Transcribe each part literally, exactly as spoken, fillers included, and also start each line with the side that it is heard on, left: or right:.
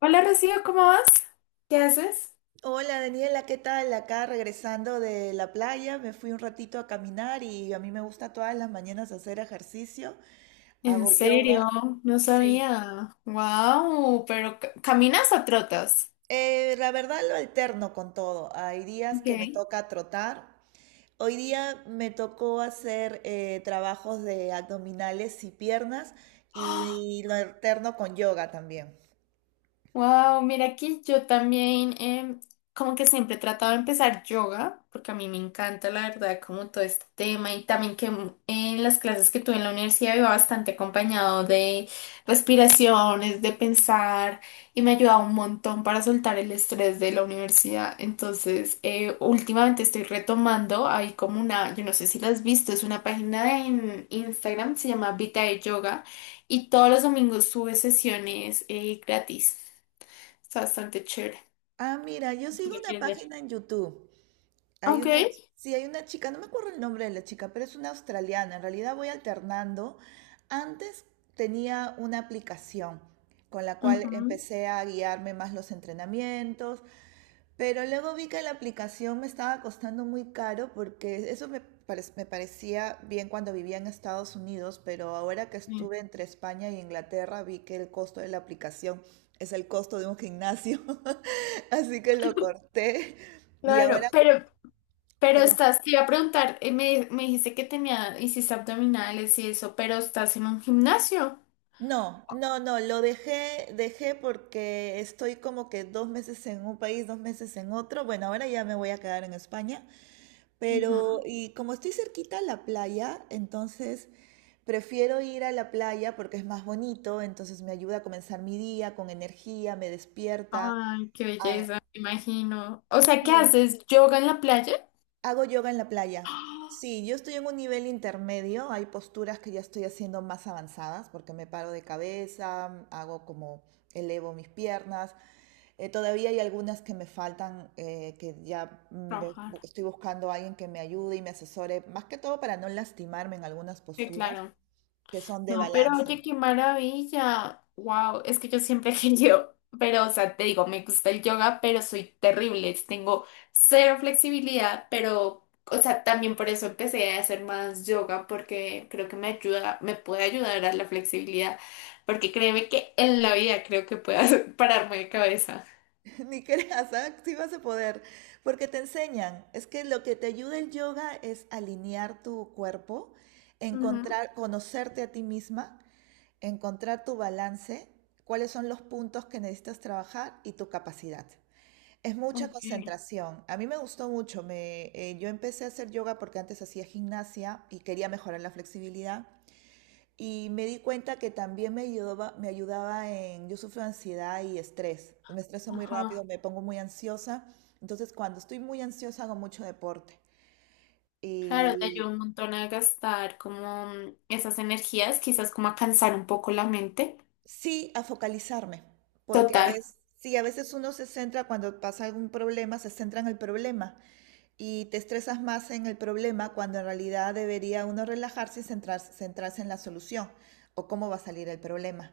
left: Hola Rocío, ¿cómo vas? ¿Qué haces?
right: Hola Daniela, ¿qué tal? Acá regresando de la playa, me fui un ratito a caminar y a mí me gusta todas las mañanas hacer ejercicio,
left: ¿En
right: hago
left: serio?
right: yoga.
left: No
right: Sí.
left: sabía. Wow, pero ca- ¿caminas o trotas?
right: Eh, la verdad lo alterno con todo. Hay días que me
left: Ok.
right: toca trotar. Hoy día me tocó hacer eh, trabajos de abdominales y piernas y lo alterno con yoga también.
left: Wow, mira que yo también em, como que siempre he tratado de empezar yoga, porque a mí me encanta la verdad como todo este tema y también que mm, en las clases que tuve en la universidad iba bastante acompañado de respiraciones, de pensar y me ha ayudado un montón para soltar el estrés de la universidad. Entonces, eh, últimamente estoy retomando, hay como una, yo no sé si la has visto, es una página en Instagram, se llama Vita de Yoga y todos los domingos sube sesiones eh, gratis. Está bastante chévere.
right: Ah, mira, yo
left: Si
right: sigo
left: lo
right: una
left: quieres ver.
right: página en YouTube. Hay
left: Ok.
right: una, sí, hay una chica, no me acuerdo el nombre de la chica, pero es una australiana. En realidad voy alternando. Antes tenía una aplicación con la cual
left: Ujú.
right: empecé a guiarme más los entrenamientos, pero luego vi que la aplicación me estaba costando muy caro porque eso me, parec- me parecía bien cuando vivía en Estados Unidos, pero ahora que
left: Sí.
right: estuve entre España y Inglaterra vi que el costo de la aplicación es el costo de un gimnasio, así que lo corté y ahora...
left: Claro, pero, pero estás, te iba a preguntar, eh, me, me dijiste que tenía, hiciste abdominales y eso, pero estás en un gimnasio.
right: No, no, no, lo dejé, dejé porque estoy como que dos meses en un país, dos meses en otro. Bueno, ahora ya me voy a quedar en España, pero
left: Ujú.
right: y como estoy cerquita a la playa, entonces prefiero ir a la playa porque es más bonito, entonces me ayuda a comenzar mi día con energía, me despierta.
left: Ay, qué
right: Ah,
left: belleza, me imagino. O sea, ¿qué
right: sí,
left: haces? ¿Yoga en la playa?
right: hago yoga en la playa.
left: ¡Ah!
right: Sí, yo estoy en un nivel intermedio, hay posturas que ya estoy haciendo más avanzadas porque me paro de cabeza, hago como elevo mis piernas. Eh, todavía hay algunas que me faltan, eh, que ya mm, ve- bu-
left: Trabajar.
right: estoy buscando a alguien que me ayude y me asesore, más que todo para no lastimarme en algunas
left: Sí,
right: posturas
left: claro.
right: que son de
left: No, pero
right: balance.
left: oye, qué maravilla. Wow, es que yo siempre he querido, pero o sea, te digo, me gusta el yoga, pero soy terrible. Tengo cero flexibilidad, pero o sea, también por eso empecé a hacer más yoga porque creo que me ayuda, me puede ayudar a la flexibilidad, porque créeme que en la vida creo que puedo pararme de cabeza.
right: Ni creas, ¿ah? Sí vas a poder, porque te enseñan. Es que lo que te ayuda el yoga es alinear tu cuerpo,
left: Ujú,
right: encontrar, conocerte a ti misma, encontrar tu balance, cuáles son los puntos que necesitas trabajar y tu capacidad. Es mucha
left: ok.
right: concentración. A mí me gustó mucho. Me, eh, yo empecé a hacer yoga porque antes hacía gimnasia y quería mejorar la flexibilidad. Y me di cuenta que también me ayudaba, me ayudaba en... Yo sufro de ansiedad y estrés. Me estreso muy rápido,
left: Ajá.
right: me pongo muy ansiosa. Entonces, cuando estoy muy ansiosa, hago mucho deporte.
left: Claro, te
right: Y
left: ayuda un montón a gastar como mm, esas energías, quizás como a cansar un poco la mente.
right: sí, a focalizarme. Porque a
left: Total.
right: veces, sí, a veces uno se centra cuando pasa algún problema, se centra en el problema, y te estresas más en el problema cuando en realidad debería uno relajarse y centrarse, centrarse en la solución o cómo va a salir el problema.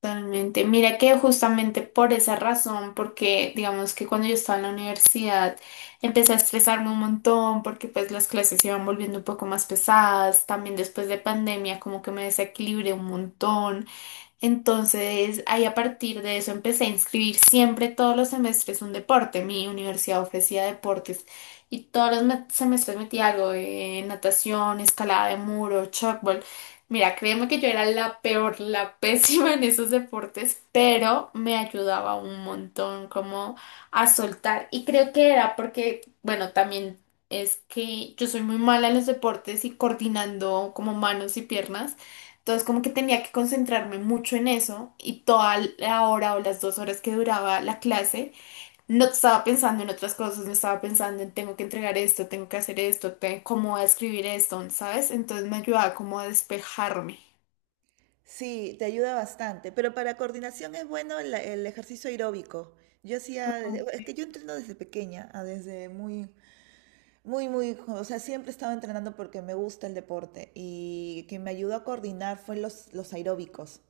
left: Totalmente. Mira que justamente por esa razón, porque digamos que cuando yo estaba en la universidad empecé a estresarme un montón porque pues las clases se iban volviendo un poco más pesadas, también después de pandemia como que me desequilibré un montón. Entonces, ahí a partir de eso empecé a inscribir siempre todos los semestres un deporte. Mi universidad ofrecía deportes y todos los me- semestres metía algo de natación, escalada de muro, shotball. Mira, créeme que yo era la peor, la pésima en esos deportes, pero me ayudaba un montón como a soltar. Y creo que era porque, bueno, también es que yo soy muy mala en los deportes y coordinando como manos y piernas. Entonces como que tenía que concentrarme mucho en eso y toda la hora o las dos horas que duraba la clase no estaba pensando en otras cosas, no estaba pensando en tengo que entregar esto, tengo que hacer esto, te- cómo voy a escribir esto, ¿sabes? Entonces me ayudaba como a despejarme.
right: Sí, te ayuda bastante, pero para coordinación es bueno el, el ejercicio aeróbico. Yo hacía, desde- es que yo entreno desde pequeña, ah, desde muy, muy, muy, jo- o sea, siempre estaba entrenando porque me gusta el deporte y que me ayudó a coordinar fue los, los aeróbicos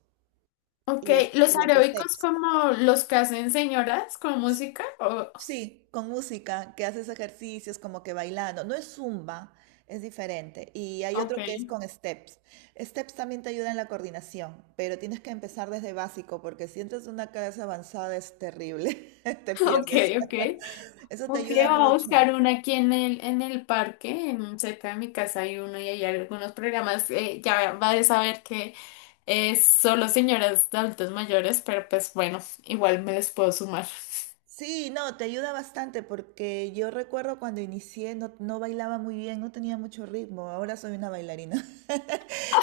left: Ok,
right: y, es-
left: los
right: y los
left: aeróbicos
right: steps.
left: como los que hacen señoras con música. O-
right: Sí, con música, que haces ejercicios como que bailando. No es zumba, es diferente. Y hay otro que es
left: ok,
right: con steps. Steps también te ayuda en la coordinación, pero tienes que empezar desde básico porque si entras en una clase avanzada es terrible, te
left: ok,
right: pierdes.
left: ok.
right: Eso te
left: Ok, voy
right: ayuda
left: a
right: mucho.
left: buscar una aquí en el, en el parque, en- cerca de mi casa hay uno y hay algunos programas. eh, ya vas a saber que es solo señoras de adultos mayores, pero pues bueno, igual me les puedo sumar.
right: Sí, no, te ayuda bastante porque yo recuerdo cuando inicié no, no bailaba muy bien, no tenía mucho ritmo. Ahora soy una bailarina.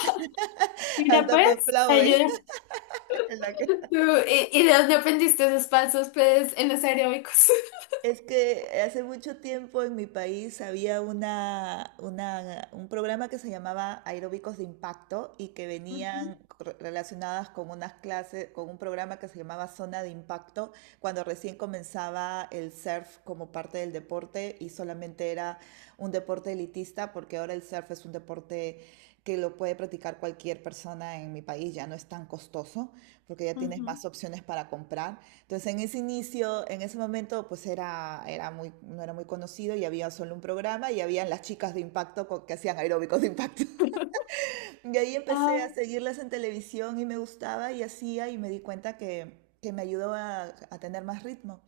left: Mira,
right: Hasta me
left: pues, te
right: aplauden.
left: ayuda.
right: En la que-
left: ¿Tú, y, y de dónde aprendiste esos pasos, pues, en los aeróbicos?
right: Es que hace mucho tiempo en mi país había una, una- un programa que se llamaba Aeróbicos de Impacto y que venían
left: Ujú,
right: cor- relacionadas con unas clases, con un programa que se llamaba Zona de Impacto, cuando recién comenzaba el surf como parte del deporte y solamente era un deporte elitista, porque ahora el surf es un deporte que lo puede practicar cualquier persona en mi país, ya no es tan costoso, porque ya tienes
left: ujú.
right: más opciones para comprar. Entonces, en ese inicio, en ese momento, pues era, era muy, no era muy conocido y había solo un programa y habían las chicas de impacto co- que hacían aeróbicos de impacto. Y ahí empecé
left: Ah,
right: a seguirlas en televisión y me gustaba y hacía y me di cuenta que, que me ayudó a, a tener más ritmo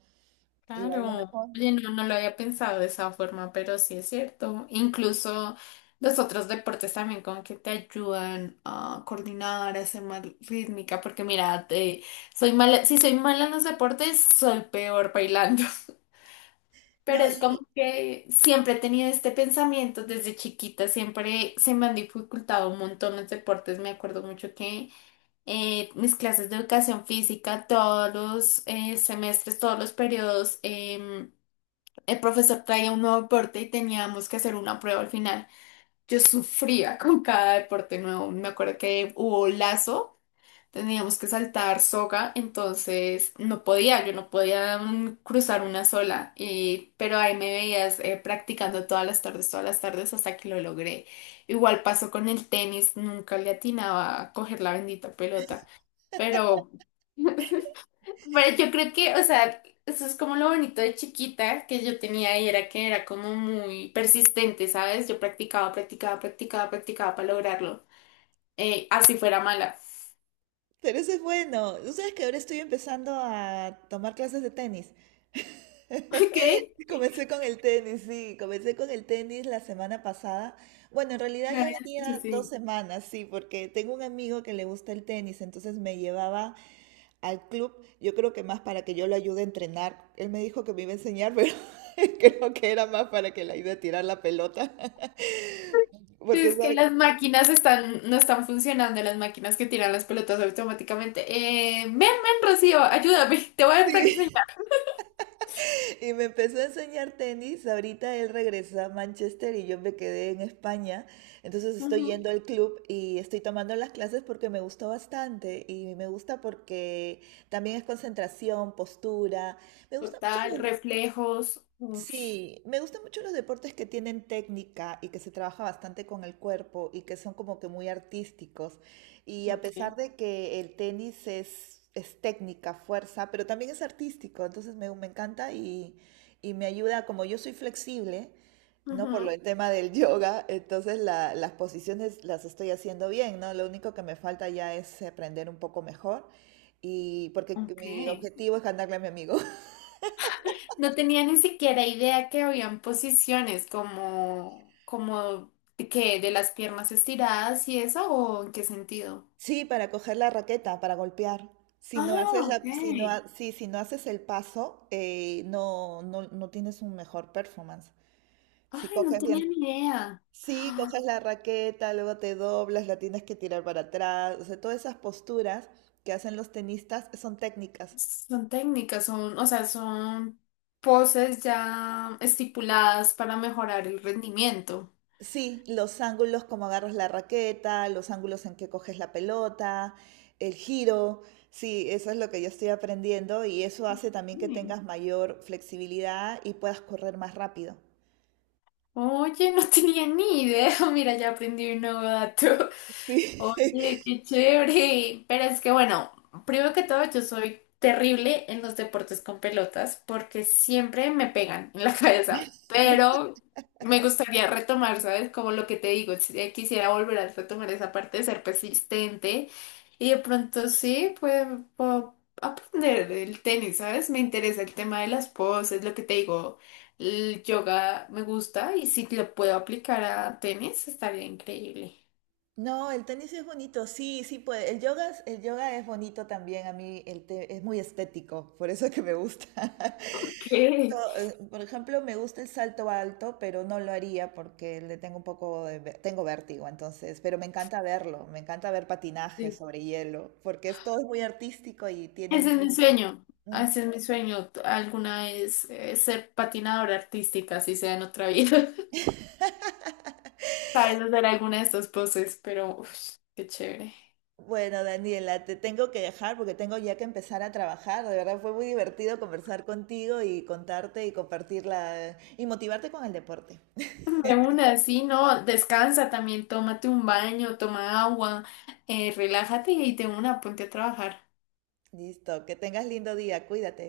right: y bailo
left: claro.
right: mejor.
left: Oye, no, no lo había pensado de esa forma, pero sí es cierto. Incluso los otros deportes también como que te ayudan a coordinar, a ser más rítmica, porque mira, te- soy mala, si soy mala en los deportes, soy peor bailando.
right: No,
left: Pero es como
right: y,
left: que siempre he tenido este pensamiento desde chiquita, siempre se me han dificultado un montón los deportes. Me acuerdo mucho que eh, mis clases de educación física, todos los eh, semestres, todos los periodos, em, el profesor traía un nuevo deporte y teníamos que hacer una prueba al final. Yo sufría con cada deporte nuevo. Me acuerdo que hubo lazo. Teníamos que saltar soga, entonces no podía, yo no podía mm, cruzar una sola, y, pero ahí me veías eh, practicando todas las tardes, todas las tardes hasta que lo logré. Igual pasó con el tenis, nunca le atinaba a coger la bendita pelota, pero, pero yo creo que, o sea, eso es como lo bonito de chiquita que yo tenía y era que era como muy persistente, ¿sabes? Yo practicaba, practicaba, practicaba, practicaba para lograrlo, eh, así fuera mala.
right: pero eso es bueno. Tú sabes que ahora estoy empezando a tomar clases de tenis.
left: ¿Ok?
right: Sí, comencé con el tenis, sí, comencé con el tenis la semana pasada. Bueno, en realidad
left: Me
right: ya
left: habías dicho,
right: venía dos
left: sí.
right: semanas, sí, porque tengo un amigo que le gusta el tenis, entonces me llevaba al club, yo creo que más para que yo lo ayude a entrenar. Él me dijo que me iba a enseñar, pero creo que era más para que le ayude a tirar la pelota. Porque,
left: Es que
right: ¿sabe?
left: las máquinas están, no están funcionando, las máquinas que tiran las pelotas automáticamente. Eh, ven, ven, Rocío, ayúdame, te voy a enseñar.
right: Sí. Y me empezó a enseñar tenis. Ahorita él regresa a Manchester y yo me quedé en España. Entonces estoy
left: Ujú.
right: yendo al club y estoy tomando las clases porque me gustó bastante. Y me gusta porque también es concentración, postura. Me gusta mucho.
left: Total, reflejos. Uf,
right: Sí, me gustan mucho los deportes que tienen técnica y que se trabaja bastante con el cuerpo y que son como que muy artísticos. Y a pesar
left: ok.
right: de que el tenis es, es técnica, fuerza, pero también es artístico, entonces me, me encanta y, y me ayuda, como yo soy flexible, ¿no? Por lo
left: Ujú,
right: el tema del yoga, entonces la- las posiciones las estoy haciendo bien, ¿no? Lo único que me falta ya es aprender un poco mejor y porque
left: ok.
right: mi objetivo es ganarle a mi amigo.
left: No tenía ni siquiera idea que habían posiciones como, como de que de las piernas estiradas y eso, o en qué sentido.
right: Sí, para coger la raqueta, para golpear. Si no
left: Ah,
right: haces
left: ok.
right: la, si no,
left: Ay,
right: ha- sí, si no haces el paso, eh, no, no, no tienes un mejor performance. Si
left: no
right: coges
left: tenía
right: bien,
left: ni idea.
right: sí, coges la raqueta, luego te doblas, la tienes que tirar para atrás. O sea, todas esas posturas que hacen los tenistas son técnicas.
left: Son técnicas, son, o sea, son poses ya estipuladas para mejorar el rendimiento.
right: Sí, los ángulos como agarras la raqueta, los ángulos en que coges la pelota, el giro. Sí, eso es lo que yo estoy aprendiendo y eso hace también que tengas mayor flexibilidad y puedas correr más rápido.
left: Oye, no tenía ni idea. Mira, ya aprendí un nuevo dato.
right: Sí.
left: Oye, qué chévere. Pero es que bueno, primero que todo, yo soy terrible en los deportes con pelotas porque siempre me pegan en la cabeza. Pero me gustaría retomar, ¿sabes? Como lo que te digo, si- quisiera volver a retomar esa parte de ser persistente y de pronto sí, pues puedo aprender el tenis, ¿sabes? Me interesa el tema de las poses, lo que te digo. El yoga me gusta y si lo puedo aplicar a tenis estaría increíble.
right: No, el tenis es bonito, sí, sí puede. El yoga, es- el yoga es bonito también, a mí el te- es muy estético, por eso que me gusta.
left: Ok.
right: Salto, eh, por ejemplo, me gusta el salto alto, pero no lo haría porque le tengo un poco de, ve- tengo vértigo, entonces, pero me encanta verlo, me encanta ver patinaje
left: Sí.
right: sobre hielo, porque es todo es muy artístico y tienen
left: Ese es mi
right: mucho.
left: sueño,
right: Mm.
left: ese es mi sueño. Alguna vez eh, ser patinadora artística, si sea en otra vida. Sabes hacer alguna de estas poses, pero uf, qué chévere.
right: Bueno, Daniela, te tengo que dejar porque tengo ya que empezar a trabajar. De verdad fue muy divertido conversar contigo y contarte y compartirla y motivarte con el deporte.
left: De una, sí, no, descansa también, tómate un baño, toma agua, eh, relájate y de una, ponte a trabajar.
right: Listo, que tengas lindo día, cuídate.